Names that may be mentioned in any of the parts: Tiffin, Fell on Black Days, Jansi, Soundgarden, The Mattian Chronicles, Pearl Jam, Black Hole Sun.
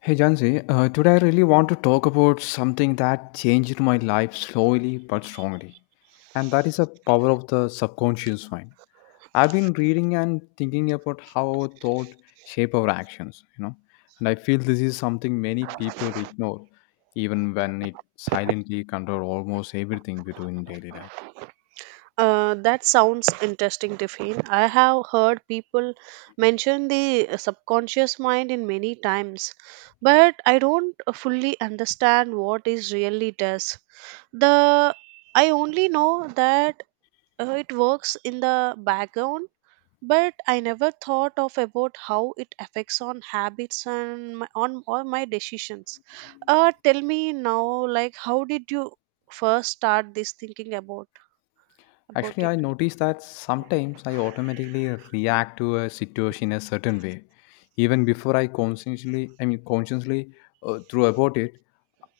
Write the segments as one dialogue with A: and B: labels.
A: Hey Jansi, today I really want to talk about something that changed my life slowly but strongly, and that is the power of the subconscious mind. I've been reading and thinking about how our thought shape our actions, and I feel this is something many people ignore, even when it silently control almost everything we do in daily life.
B: That sounds interesting, Tiffin. I have heard people mention the subconscious mind in many times, but I don't fully understand what it really does. The I only know that it works in the background, but I never thought of about how it affects on habits and my, on all my decisions. Tell me now, like how did you first start this thinking about
A: Actually,
B: it?
A: I notice that sometimes I automatically react to a situation a certain way, even before I consciously, I mean, consciously through about it.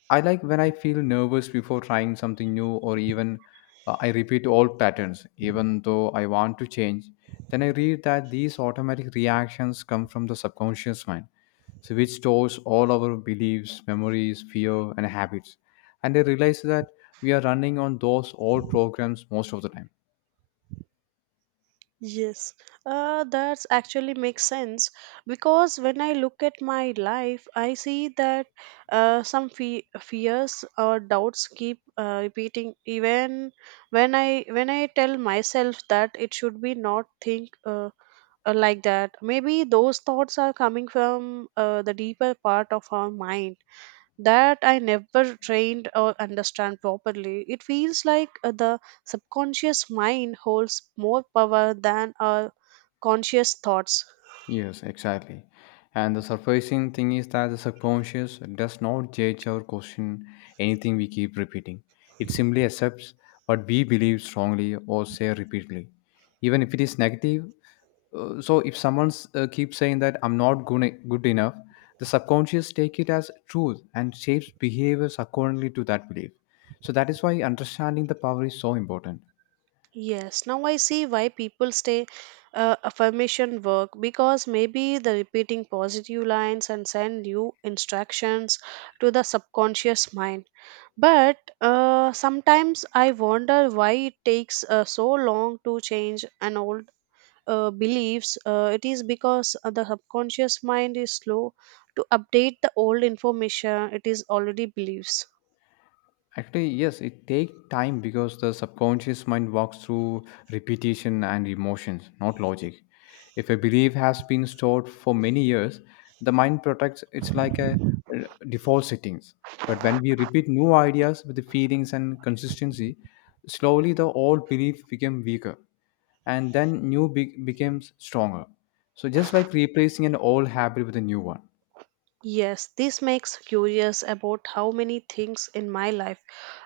A: I like when I feel nervous before trying something new, or even I repeat old patterns, even though I want to change. Then I read that these automatic reactions come from the subconscious mind, so which stores all our beliefs, memories, fear, and habits. And I realize that we are running on those old programs most of the time
B: Yes, that's actually makes sense because when I look at my life, I see that some fears or doubts keep repeating even when I tell myself that it should be not think like that. Maybe those thoughts are coming from the deeper part of our mind that I never trained or understand properly. It feels like the subconscious mind holds more power than our conscious thoughts.
A: Yes, exactly. And the surprising thing is that the subconscious does not judge or question anything we keep repeating. It simply accepts what we believe strongly or say repeatedly, even if it is negative. So if someone keeps saying that I'm not good enough, the subconscious take it as truth and shapes behaviors accordingly to that belief. So that is why understanding the power is so important
B: Yes, now I see why people stay affirmation work because maybe the repeating positive lines and send new instructions to the subconscious mind. But sometimes I wonder why it takes so long to change an old beliefs. It is because the subconscious mind is slow to update the old information it is already believes.
A: Actually, yes, it takes time because the subconscious mind walks through repetition and emotions, not logic. If a belief has been stored for many years, the mind protects it's like a uh, default settings. But when we repeat new ideas with the feelings and consistency, slowly the old belief became weaker and then becomes stronger. So just like replacing an old habit with a new one.
B: Yes, this makes curious about how many things in my life.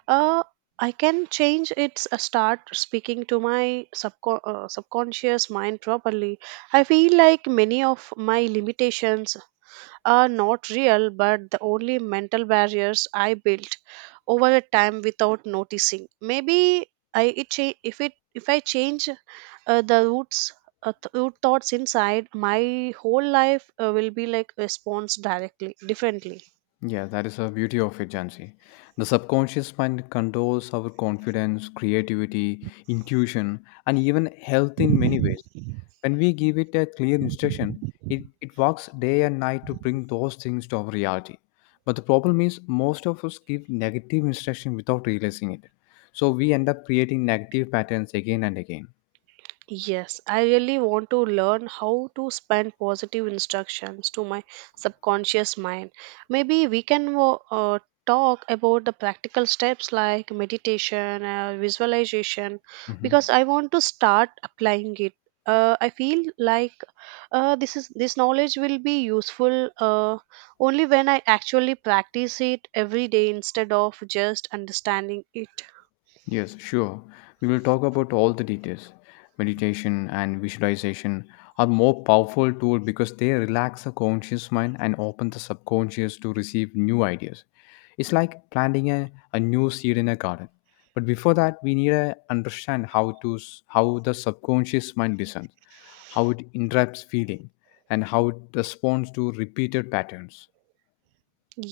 B: Uh, I can change its start speaking to my subconscious mind properly. I feel like many of my limitations are not real but the only mental barriers I built over the time without noticing. Maybe I it cha- if it if I change the roots root thoughts inside, my whole life will be like response directly differently.
A: Yeah, that is the beauty of it, Jansi. The subconscious mind controls our confidence, creativity, intuition, and even health in many ways. When we give it a clear instruction, it works day and night to bring those things to our reality. But the problem is, most of us give negative instruction without realizing it. So we end up creating negative patterns again and again.
B: Yes, I really want to learn how to spend positive instructions to my subconscious mind. Maybe we can talk about the practical steps like meditation, visualization, because
A: Mhm.
B: I want to start applying it. I feel like this knowledge will be useful only when I actually practice it every day instead of just understanding it.
A: Yes, sure. We will talk about all the details. Meditation and visualization are more powerful tool because they relax the conscious mind and open the subconscious to receive new ideas. It's like planting a new seed in a garden. But before that, we need to understand how the subconscious mind listens, how it interrupts feeling, and how it responds to repeated patterns.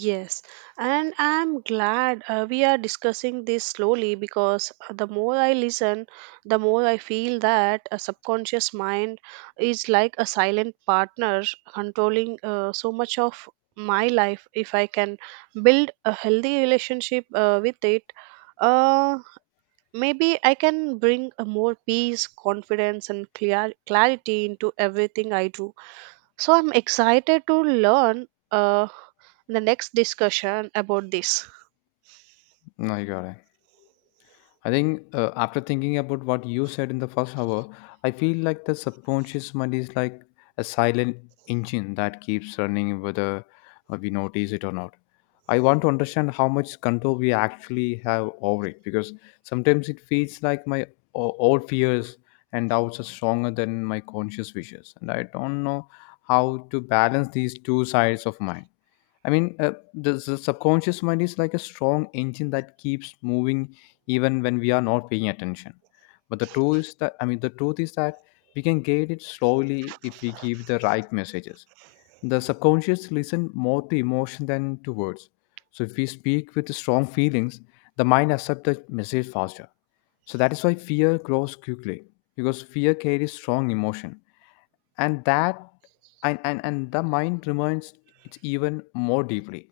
B: Yes, and I'm glad we are discussing this slowly because the more I listen, the more I feel that a subconscious mind is like a silent partner controlling so much of my life. If I can build a healthy relationship with it, uh, maybe I can bring a more peace, confidence, and clear clarity into everything I do. So I'm excited to learn the next discussion about this.
A: Oh, you got it. I think after thinking about what you said in the first hour, I feel like the subconscious mind is like a silent engine that keeps running whether we notice it or not. I want to understand how much control we actually have over it because sometimes it feels like my old fears and doubts are stronger than my conscious wishes, and I don't know how to balance these two sides of mine. I mean, the subconscious mind is like a strong engine that keeps moving even when we are not paying attention, but the truth is that we can get it slowly if we give the right messages. The subconscious listen more to emotion than to words, so if we speak with strong feelings, the mind accepts the message faster. So that is why fear grows quickly, because fear carries strong emotion, and that and the mind remains it even more deeply.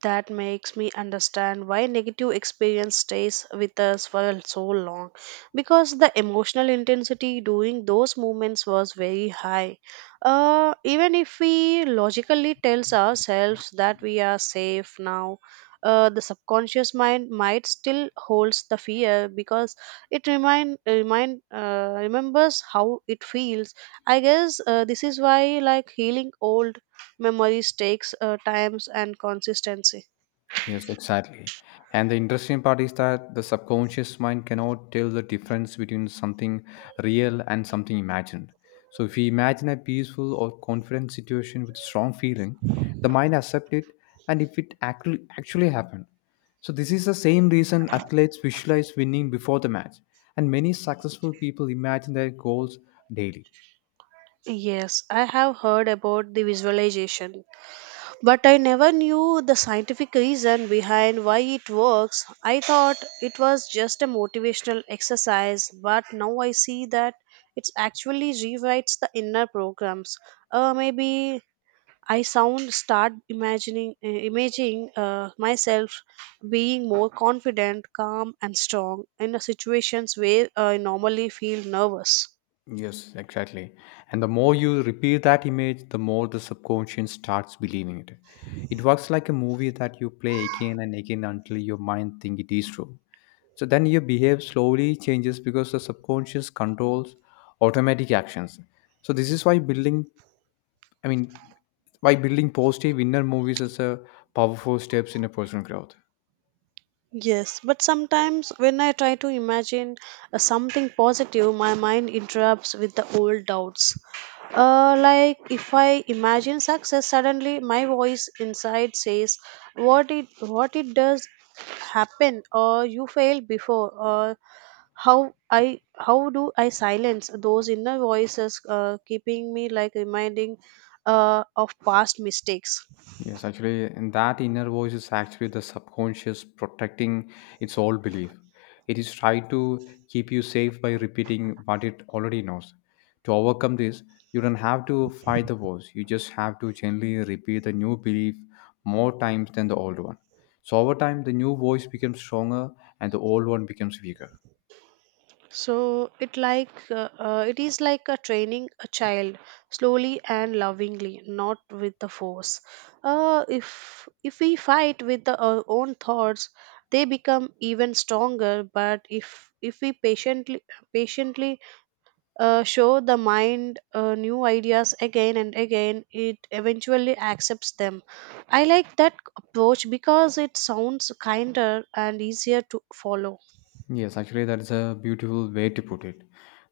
B: That makes me understand why negative experience stays with us for so long. Because the emotional intensity during those moments was very high. Even if we logically tells ourselves that we are safe now, the subconscious mind might still holds the fear because it remind remind remembers how it feels. I guess this is why like healing old memories takes times and consistency.
A: Yes, exactly. And the interesting part is that the subconscious mind cannot tell the difference between something real and something imagined. So, if we imagine a peaceful or confident situation with strong feeling, the mind accepts it and if it actually happened. So, this is the same reason athletes visualize winning before the match, and many successful people imagine their goals daily.
B: Yes, I have heard about the visualization, but I never knew the scientific reason behind why it works. I thought it was just a motivational exercise, but now I see that it actually rewrites the inner programs. Maybe I sound start imagining imaging myself being more confident, calm, and strong in the situations where I normally feel nervous.
A: Yes, exactly. And the more you repeat that image, the more the subconscious starts believing it. It works like a movie that you play again and again until your mind think it is true. So then your behavior slowly changes because the subconscious controls automatic actions. So this is why I mean, building positive inner movies is a powerful steps in a personal growth.
B: Yes, but sometimes when I try to imagine something positive, my mind interrupts with the old doubts. Like if I imagine success, suddenly my voice inside says, "What it does happen, or you failed before, or how do I silence those inner voices keeping me like reminding of past mistakes?"
A: Yes, actually, and that inner voice is actually the subconscious protecting its old belief. It is trying to keep you safe by repeating what it already knows. To overcome this, you don't have to fight the voice. You just have to gently repeat the new belief more times than the old one. So over time, the new voice becomes stronger and the old one becomes weaker.
B: So it is like a training a child slowly and lovingly, not with the force. If we fight with our own thoughts, they become even stronger. But if we patiently show the mind new ideas again and again, it eventually accepts them. I like that approach because it sounds kinder and easier to follow.
A: Yes, actually, that is a beautiful way to put it.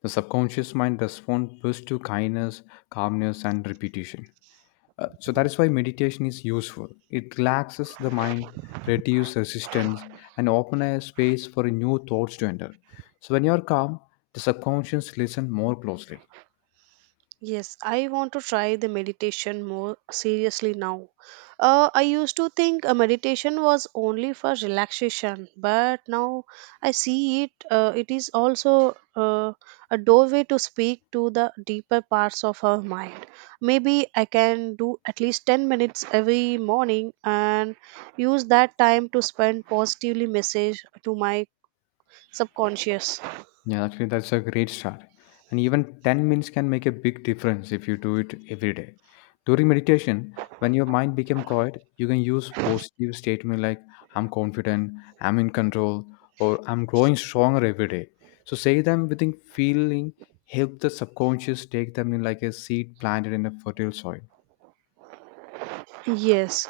A: The subconscious mind responds best to kindness, calmness, and repetition. So that is why meditation is useful. It relaxes the mind, reduces resistance, and open a space for new thoughts to enter. So when you are calm, the subconscious listen more closely.
B: Yes, I want to try the meditation more seriously now. I used to think a meditation was only for relaxation, but now I see it. It is also a doorway to speak to the deeper parts of our mind. Maybe I can do at least 10 minutes every morning and use that time to spend positively message to my subconscious.
A: Yeah, actually, that's a great start. And even 10 minutes can make a big difference if you do it every day. During meditation, when your mind becomes quiet, you can use positive statements like I'm confident, I'm in control, or I'm growing stronger every day. So say them within feeling help the subconscious take them in like a seed planted in a fertile soil.
B: Yes,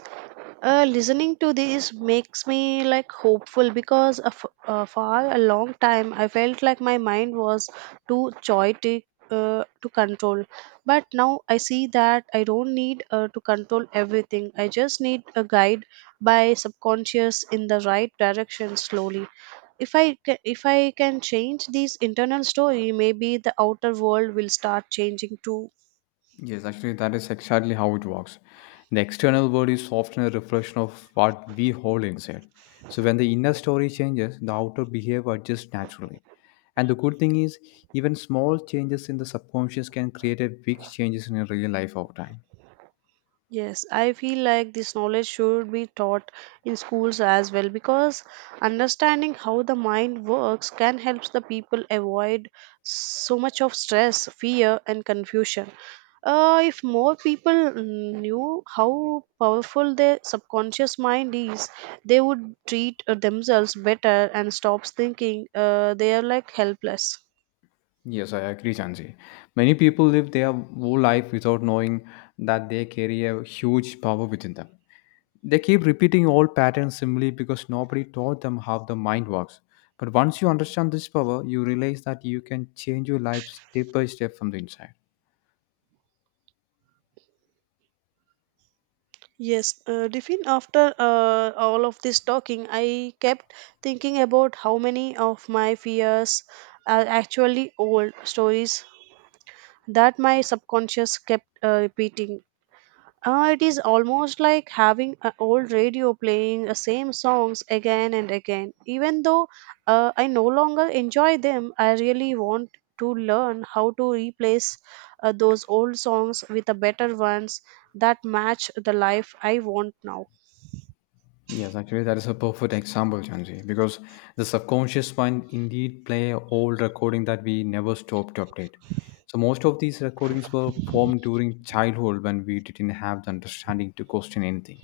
B: listening to this makes me like hopeful because for a long time I felt like my mind was too chaotic to control. But now I see that I don't need to control everything. I just need a guide by subconscious in the right direction slowly. If I can change this internal story, maybe the outer world will start changing too.
A: Yes, actually, that is exactly how it works. The external world is often a reflection of what we hold inside. So, when the inner story changes, the outer behavior adjusts naturally. And the good thing is, even small changes in the subconscious can create a big changes in your real life over time.
B: Yes, I feel like this knowledge should be taught in schools as well because understanding how the mind works can help the people avoid so much of stress, fear, and confusion. If more people knew how powerful their subconscious mind is, they would treat themselves better and stops thinking they are like helpless.
A: Yes, I agree, Janji. Many people live their whole life without knowing that they carry a huge power within them. They keep repeating old patterns simply because nobody taught them how the mind works. But once you understand this power, you realize that you can change your life step by step from the inside.
B: Yes, Diffin, after all of this talking, I kept thinking about how many of my fears are actually old stories that my subconscious kept repeating. It is almost like having an old radio playing the same songs again and again. Even though I no longer enjoy them, I really want to learn how to replace those old songs with the better ones that match the life I want now.
A: Yes, actually, that is a perfect example, Chanji, because the subconscious mind indeed play old recording that we never stop to update. So most of these recordings were formed during childhood when we didn't have the understanding to question anything.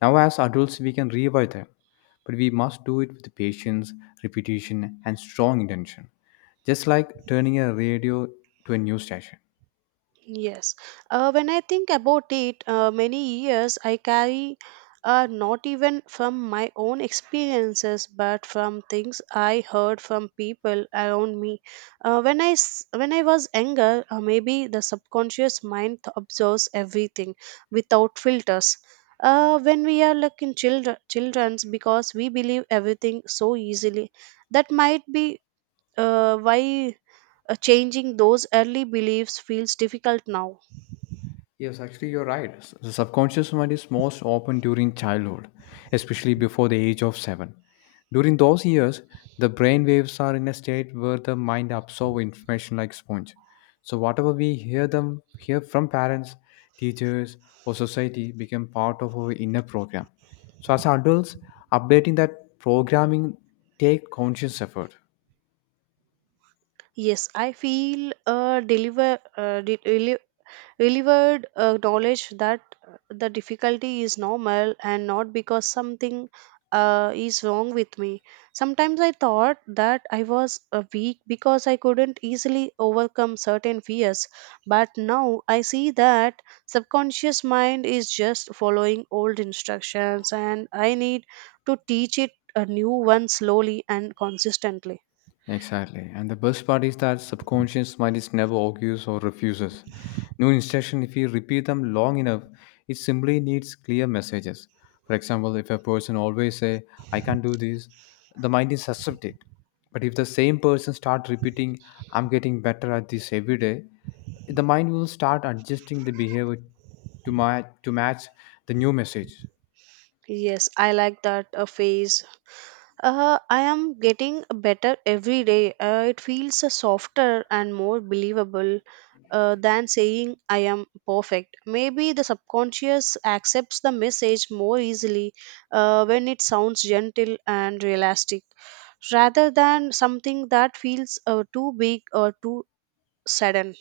A: Now, as adults, we can revive them, but we must do it with patience, repetition, and strong intention. Just like turning a radio to a news station.
B: Yes. When I think about it, many years I carry are not even from my own experiences, but from things I heard from people around me. When I was younger, maybe the subconscious mind observes everything without filters. When we are like in childrens, because we believe everything so easily, that might be why changing those early beliefs feels difficult now.
A: Yes, actually, you're right. The subconscious mind is most open during childhood, especially before the age of seven. During those years, the brain waves are in a state where the mind absorbs information like sponge. So whatever we hear them hear from parents, teachers, or society become part of our inner program. So as adults, updating that programming take conscious effort.
B: Yes, I feel delivered knowledge that the difficulty is normal and not because something is wrong with me. Sometimes I thought that I was weak because I couldn't easily overcome certain fears, but now I see that subconscious mind is just following old instructions and I need to teach it a new one slowly and consistently.
A: Exactly. And the best part is that subconscious mind is never argues or refuses. New instruction, if we repeat them long enough, it simply needs clear messages. For example, if a person always say, I can't do this, the mind is accept it. But if the same person start repeating, I'm getting better at this every day, the mind will start adjusting the behavior to, my, to match the new message.
B: Yes, I like that phase. I am getting better every day. It feels softer and more believable than saying I am perfect. Maybe the subconscious accepts the message more easily when it sounds gentle and realistic rather than something that feels too big or too sudden.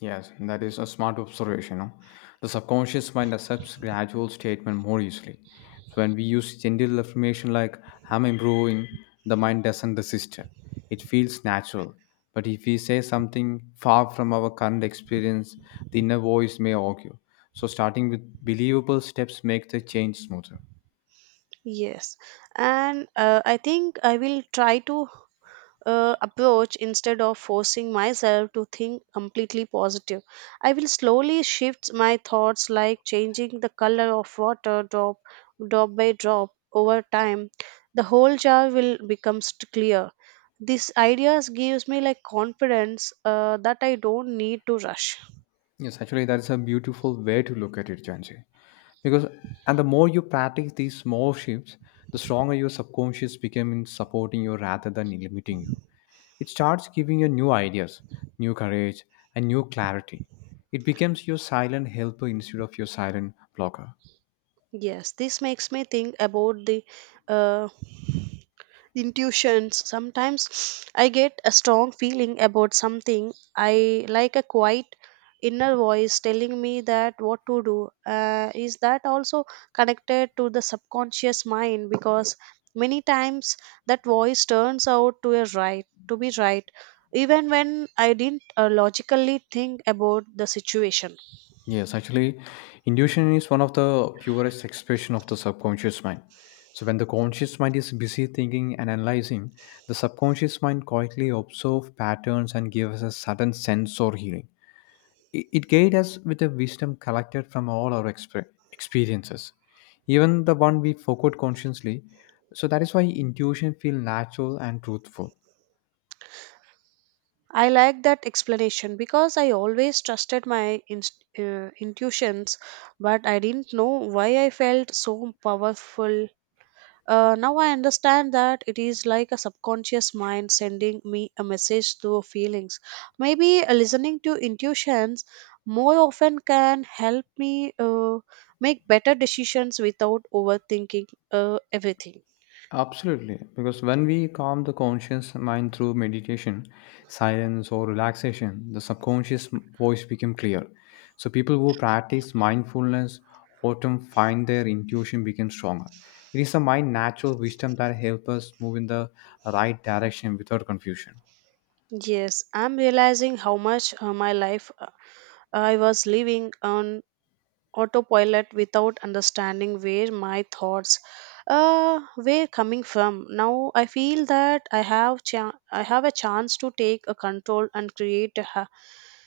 A: Yes, that is a smart observation. No? The subconscious mind accepts gradual statement more easily. So when we use gentle affirmation like "I'm improving," the mind doesn't resist it. It feels natural. But if we say something far from our current experience, the inner voice may argue. So starting with believable steps make the change smoother.
B: Yes, and I think I will try to approach instead of forcing myself to think completely positive. I will slowly shift my thoughts like changing the color of water drop by drop over time. The whole jar will become clear. These ideas gives me like confidence that I don't need to rush.
A: Yes, actually, that is a beautiful way to look at it, Janji. Because and the more you practice these small shifts, the stronger your subconscious becomes in supporting you rather than limiting you. It starts giving you new ideas, new courage, and new clarity. It becomes your silent helper instead of your silent blocker.
B: Yes, this makes me think about the uh, intuitions. Sometimes I get a strong feeling about something, I like a quiet inner voice telling me that what to do. Is that also connected to the subconscious mind? Because many times that voice turns out to be right even when I didn't logically think about the situation.
A: Yes, actually, intuition is one of the purest expression of the subconscious mind. So when the conscious mind is busy thinking and analyzing, the subconscious mind quietly observes patterns and gives us a sudden sense or healing. It guides us with a wisdom collected from all our experiences, even the one we forgot consciously. So that is why intuition feels natural and truthful.
B: I like that explanation because I always trusted my intuitions, but I didn't know why I felt so powerful. Now I understand that it is like a subconscious mind sending me a message through feelings. Maybe listening to intuitions more often can help me make better decisions without overthinking everything.
A: Absolutely, because when we calm the conscious mind through meditation, silence or relaxation, the subconscious voice becomes clear. So people who practice mindfulness often find their intuition becomes stronger. It is the mind natural wisdom that helps us move in the right direction without confusion.
B: Yes, I'm realizing how much my life I was living on autopilot without understanding where my thoughts were coming from. Now I feel that I have a chance to take a control and create a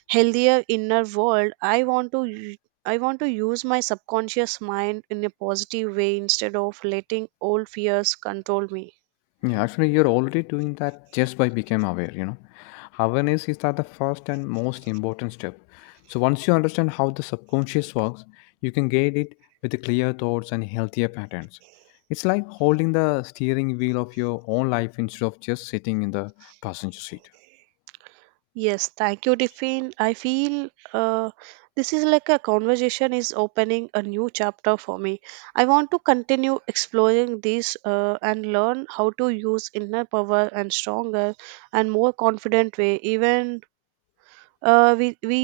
B: healthier inner world. I want to use my subconscious mind in a positive way instead of letting old fears control me.
A: Yeah, actually, you're already doing that just by becoming aware, you know. Awareness is that the first and most important step. So once you understand how the subconscious works, you can guide it with the clear thoughts and healthier patterns. It's like holding the steering wheel of your own life instead of just sitting in the passenger seat.
B: Yes, thank you, Tiffin. I feel this is like a conversation is opening a new chapter for me. I want to continue exploring these and learn how to use inner power and stronger and more confident way. Even we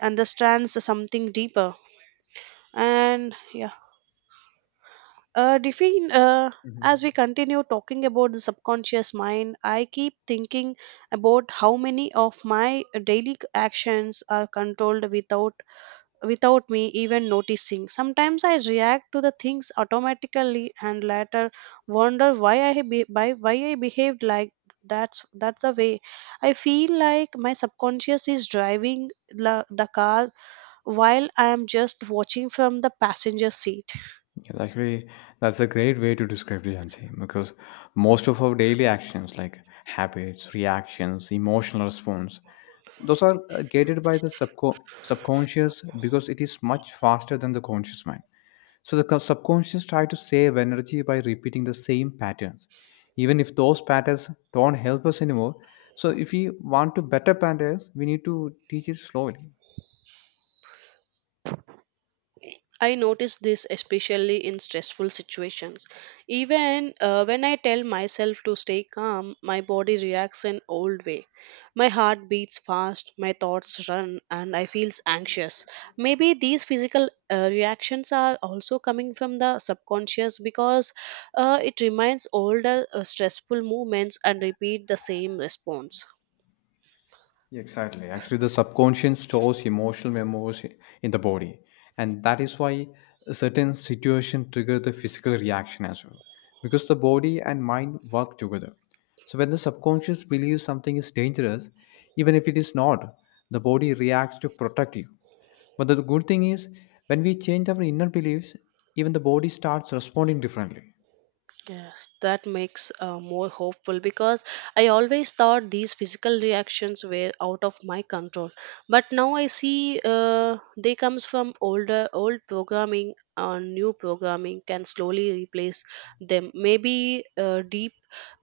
B: understands something deeper. And yeah. Diffin, as we
A: Mhm.
B: continue talking about the subconscious mind, I keep thinking about how many of my daily actions are controlled without me even noticing. Sometimes I react to the things automatically and later wonder why I behaved like that's. That's the way I feel like my subconscious is driving the car while I am just watching from the passenger seat.
A: Yes, actually, that's a great way to describe it, Jansi, because most of our daily actions, like habits, reactions, emotional response, those are gated by the subconscious because it is much faster than the conscious mind. So the subconscious try to save energy by repeating the same patterns, even if those patterns don't help us anymore. So if we want to better patterns, we need to teach it slowly.
B: I notice this especially in stressful situations. Even when I tell myself to stay calm, my body reacts in old way. My heart beats fast, my thoughts run, and I feel anxious. Maybe these physical reactions are also coming from the subconscious because it reminds older stressful moments and repeat the same response.
A: Yeah, exactly. Actually, the subconscious stores emotional memories in the body, and that is why a certain situation trigger the physical reaction as well, because the body and mind work together. So when the subconscious believes something is dangerous, even if it is not, the body reacts to protect you. But the good thing is, when we change our inner beliefs, even the body starts responding differently.
B: Yes, that makes more hopeful because I always thought these physical reactions were out of my control, but now I see they comes from older old programming and new programming can slowly replace them. Maybe deep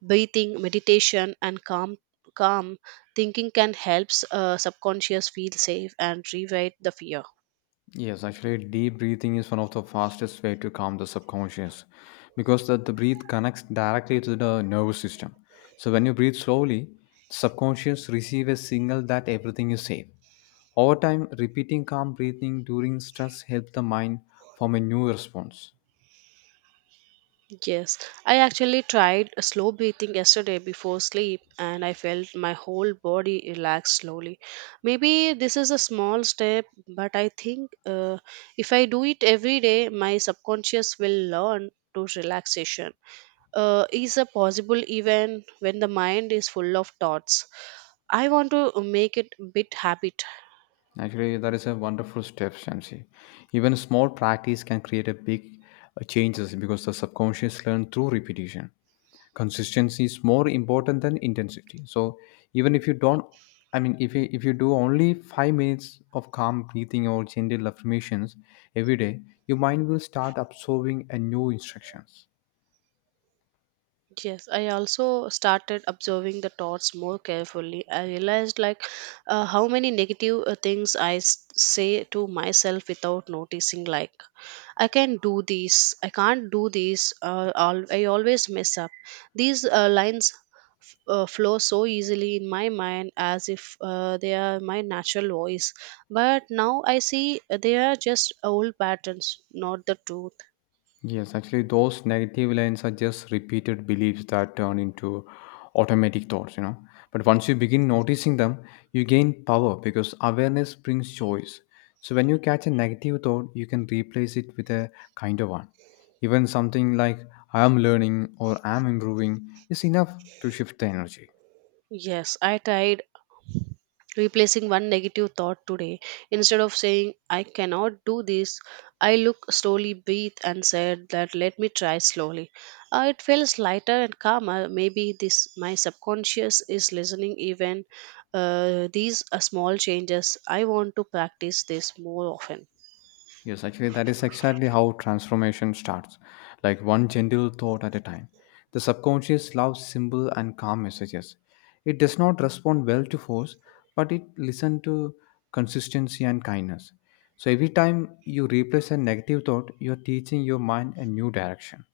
B: breathing, meditation, and calm thinking can help subconscious feel safe and rewrite the fear.
A: Yes, actually, deep breathing is one of the fastest way to calm the subconscious because that the breath connects directly to the nervous system. So when you breathe slowly, subconscious receive a signal that everything is safe. Over time, repeating calm breathing during stress helps the mind form a new response.
B: Yes, I actually tried a slow breathing yesterday before sleep and I felt my whole body relax slowly. Maybe this is a small step, but I think if I do it every day, my subconscious will learn to relaxation. Is a possible even when the mind is full of thoughts. I want to make it a bit habit.
A: Actually, that is a wonderful step, Shamsi. Even small practice can create a big changes because the subconscious learn through repetition. Consistency is more important than intensity. So even if you don't, I mean if you do only 5 minutes of calm breathing or gentle affirmations every day, your mind will start absorbing a new instructions.
B: Yes, I also started observing the thoughts more carefully. I realized like how many negative things say to myself without noticing. Like I can do this, I can't do this. I always mess up. These lines flow so easily in my mind as if they are my natural voice. But now I see they are just old patterns, not the truth.
A: Yes, actually, those negative lines are just repeated beliefs that turn into automatic thoughts. But once you begin noticing them, you gain power because awareness brings choice. So when you catch a negative thought, you can replace it with a kinder one. Even something like I am learning or I am improving is enough to shift the energy.
B: Yes, I tried replacing one negative thought today instead of saying I cannot do this. I look slowly breathe and said that let me try slowly. It feels lighter and calmer. Maybe this my subconscious is listening even these are small changes. I want to practice this more often.
A: Yes, actually, that is exactly how transformation starts, like one gentle thought at a time. The subconscious loves simple and calm messages. It does not respond well to force, but it listens to consistency and kindness. So every time you replace a negative thought, you are teaching your mind a new direction.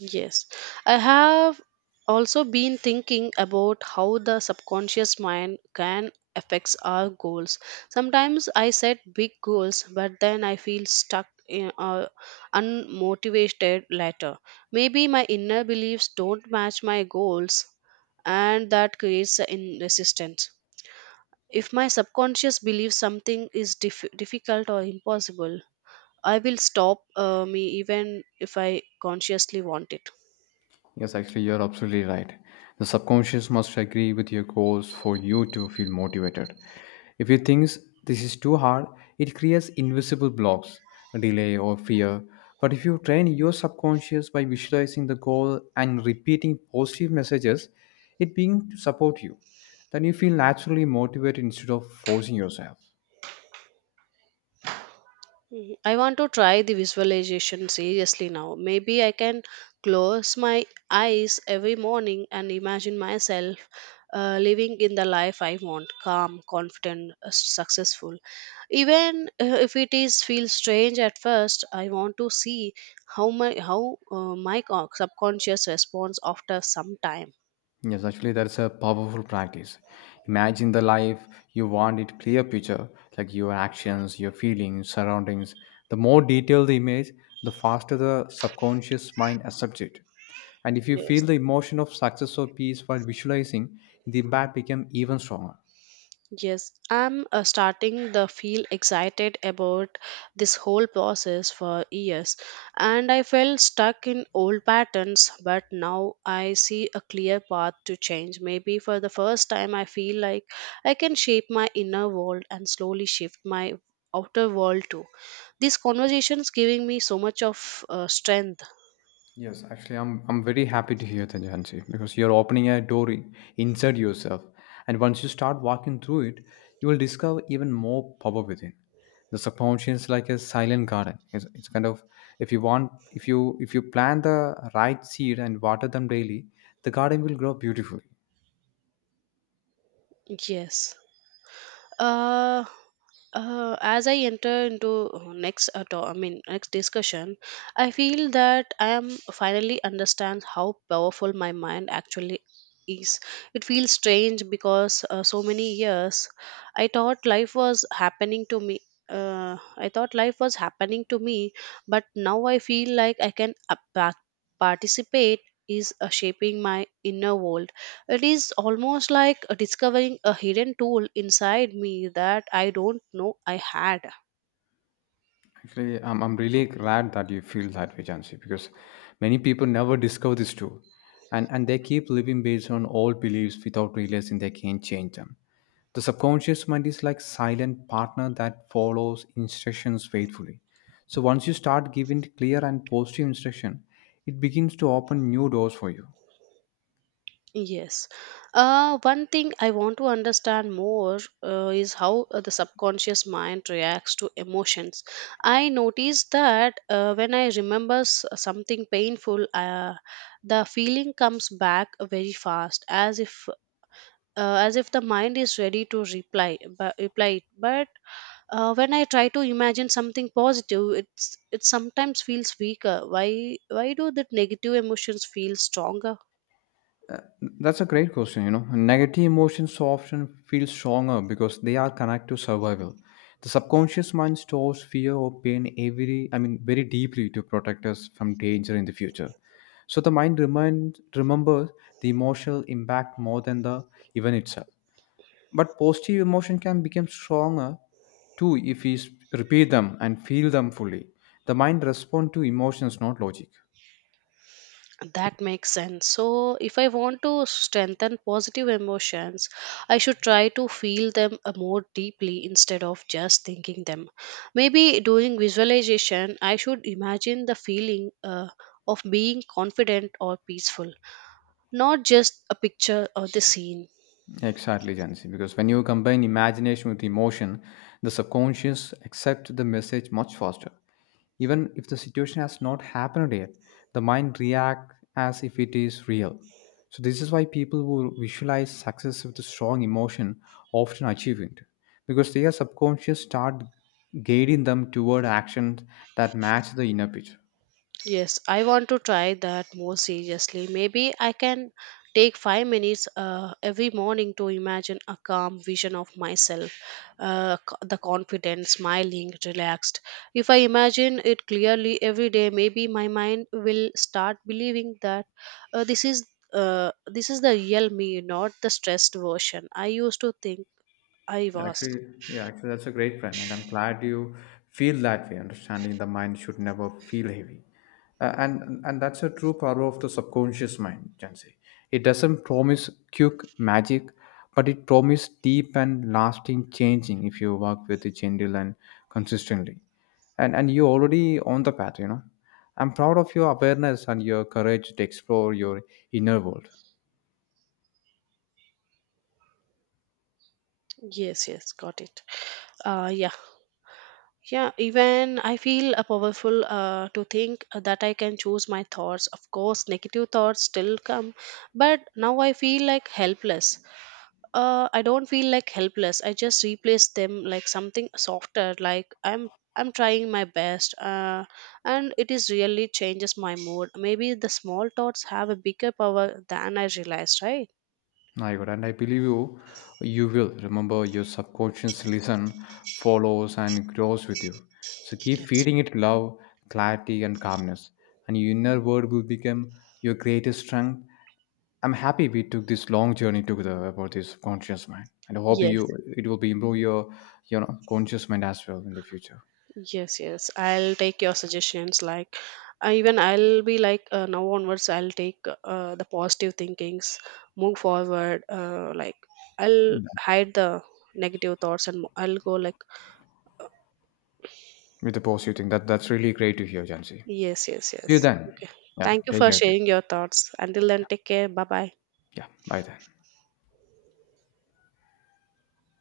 B: Yes, I have also been thinking about how the subconscious mind can affects our goals. Sometimes I set big goals, but then I feel stuck in, or unmotivated later. Maybe my inner beliefs don't match my goals, and that creates a in resistance. If my subconscious believes something is difficult or impossible, I will stop me even if I consciously want it.
A: Yes, actually, you're absolutely right. The subconscious must agree with your goals for you to feel motivated. If it thinks this is too hard, it creates invisible blocks, a delay, or fear. But if you train your subconscious by visualizing the goal and repeating positive messages, it being to support you, then you feel naturally motivated instead of forcing yourself.
B: Mhm. I want to try the visualization seriously now. Maybe I can close my eyes every morning and imagine myself living in the life I want calm, confident, successful. Even if it is feels strange at first, I want to see how my subconscious responds after some time.
A: Yes, actually, that's a powerful practice. Imagine the life you want it clear picture, like your actions, your feelings, surroundings. The more detailed the image, the faster the subconscious mind accepts it. And if you feel
B: Yes.
A: the emotion of success or peace while visualizing, the impact becomes even stronger.
B: Yes, I'm starting to feel excited about this whole process for years, and I felt stuck in old patterns. But now I see a clear path to change. Maybe for the first time, I feel like I can shape my inner world and slowly shift my outer world too. These conversations giving me so much of strength.
A: Yes, actually, I'm very happy to hear that, Jansi, because you're opening a door inside yourself, and once you start walking through it, you will discover even more power within. The subconscious is like a silent garden. It's kind of if you want if you plant the right seed and water them daily, the garden will grow beautifully.
B: Yes. Uh, as I enter into next I mean next discussion, I feel that I am finally understand how powerful my mind actually is. It feels strange because so many years I thought life was happening to me. I thought life was happening to me, but now I feel like I can participate is shaping my inner world. It is almost like discovering a hidden tool inside me that I don't know I had.
A: Actually, I'm really glad that you feel that way, Jansi, because many people never discover this tool, and they keep living based on old beliefs without realizing they can't change them. The subconscious mind is like silent partner that follows instructions faithfully. So once you start giving clear and positive instruction, it begins to open new doors for you.
B: Yes. One thing I want to understand more is how the subconscious mind reacts to emotions. I noticed that when I remember something painful, the feeling comes back very fast, as if the mind is ready to reply, but reply it. But when I try to imagine something positive, it's it sometimes feels weaker. Why do that negative emotions feel stronger?
A: Uh, That's a great question. Negative emotions often feel stronger because they are connected to survival. The subconscious mind stores fear or pain every very deeply to protect us from danger in the future. So the mind remembers the emotional impact more than the event itself. But positive emotion can become stronger too if we repeat them and feel them fully. The mind responds to emotions, not logic.
B: That makes sense. So if I want to strengthen positive emotions, I should try to feel them more deeply instead of just thinking them. Maybe during visualization, I should imagine the feeling of being confident or peaceful, not just a picture or the scene.
A: Exactly, Jansi. Because when you combine imagination with emotion, the subconscious accepts the message much faster. Even if the situation has not happened yet, the mind reacts as if it is real. So this is why people who visualize success with a strong emotion often achieve it, because their subconscious start guiding them toward actions that match the inner picture.
B: Yes, I want to try that more seriously. Maybe I can take 5 minutes every morning to imagine a calm vision of myself, the confident, smiling, relaxed. If I imagine it clearly every day, maybe my mind will start believing that uh, this is this is the real me, not the stressed version I used to think I was.
A: Actually, yeah, actually, that's a great plan, and I'm glad you feel that way. Understanding the mind should never feel heavy, and that's a true power of the subconscious mind. Can it doesn't promise quick magic, but it promises deep and lasting changing if you work with it gentle and consistently. And you're already on the path. I'm proud of your awareness and your courage to explore your inner world.
B: Yes, yes, got it. Yeah. Yeah, even I feel powerful to think that I can choose my thoughts. Of course, negative thoughts still come, but now I feel like helpless. I don't feel like helpless. I just replace them like something softer. Like I'm trying my best, and it is really changes my mood. Maybe the small thoughts have a bigger power than I realized, right?
A: My God, and I believe you, you will remember your subconscious listen, follows and grows with you. So keep
B: Yes.
A: feeding it love, clarity, and calmness, and your inner world will become your greatest strength. I'm happy we took this long journey together about this conscious mind, and I hope
B: Yes.
A: you it will be improve your conscious mind as well in the future.
B: Yes, yes. I'll take your suggestions. Like, even I'll be like, now onwards, I'll take the positive thinkings, move forward. Like, I'll
A: Yeah,
B: hide the negative thoughts and I'll go like,
A: with the positive thing. That's really great to hear, Jansi.
B: yes, yes,
A: See
B: yes.
A: you then.
B: Okay.
A: Yeah,
B: Thank you
A: take
B: for
A: care. Too.
B: sharing your thoughts. Until then, take care. Bye bye.
A: Yeah, bye then.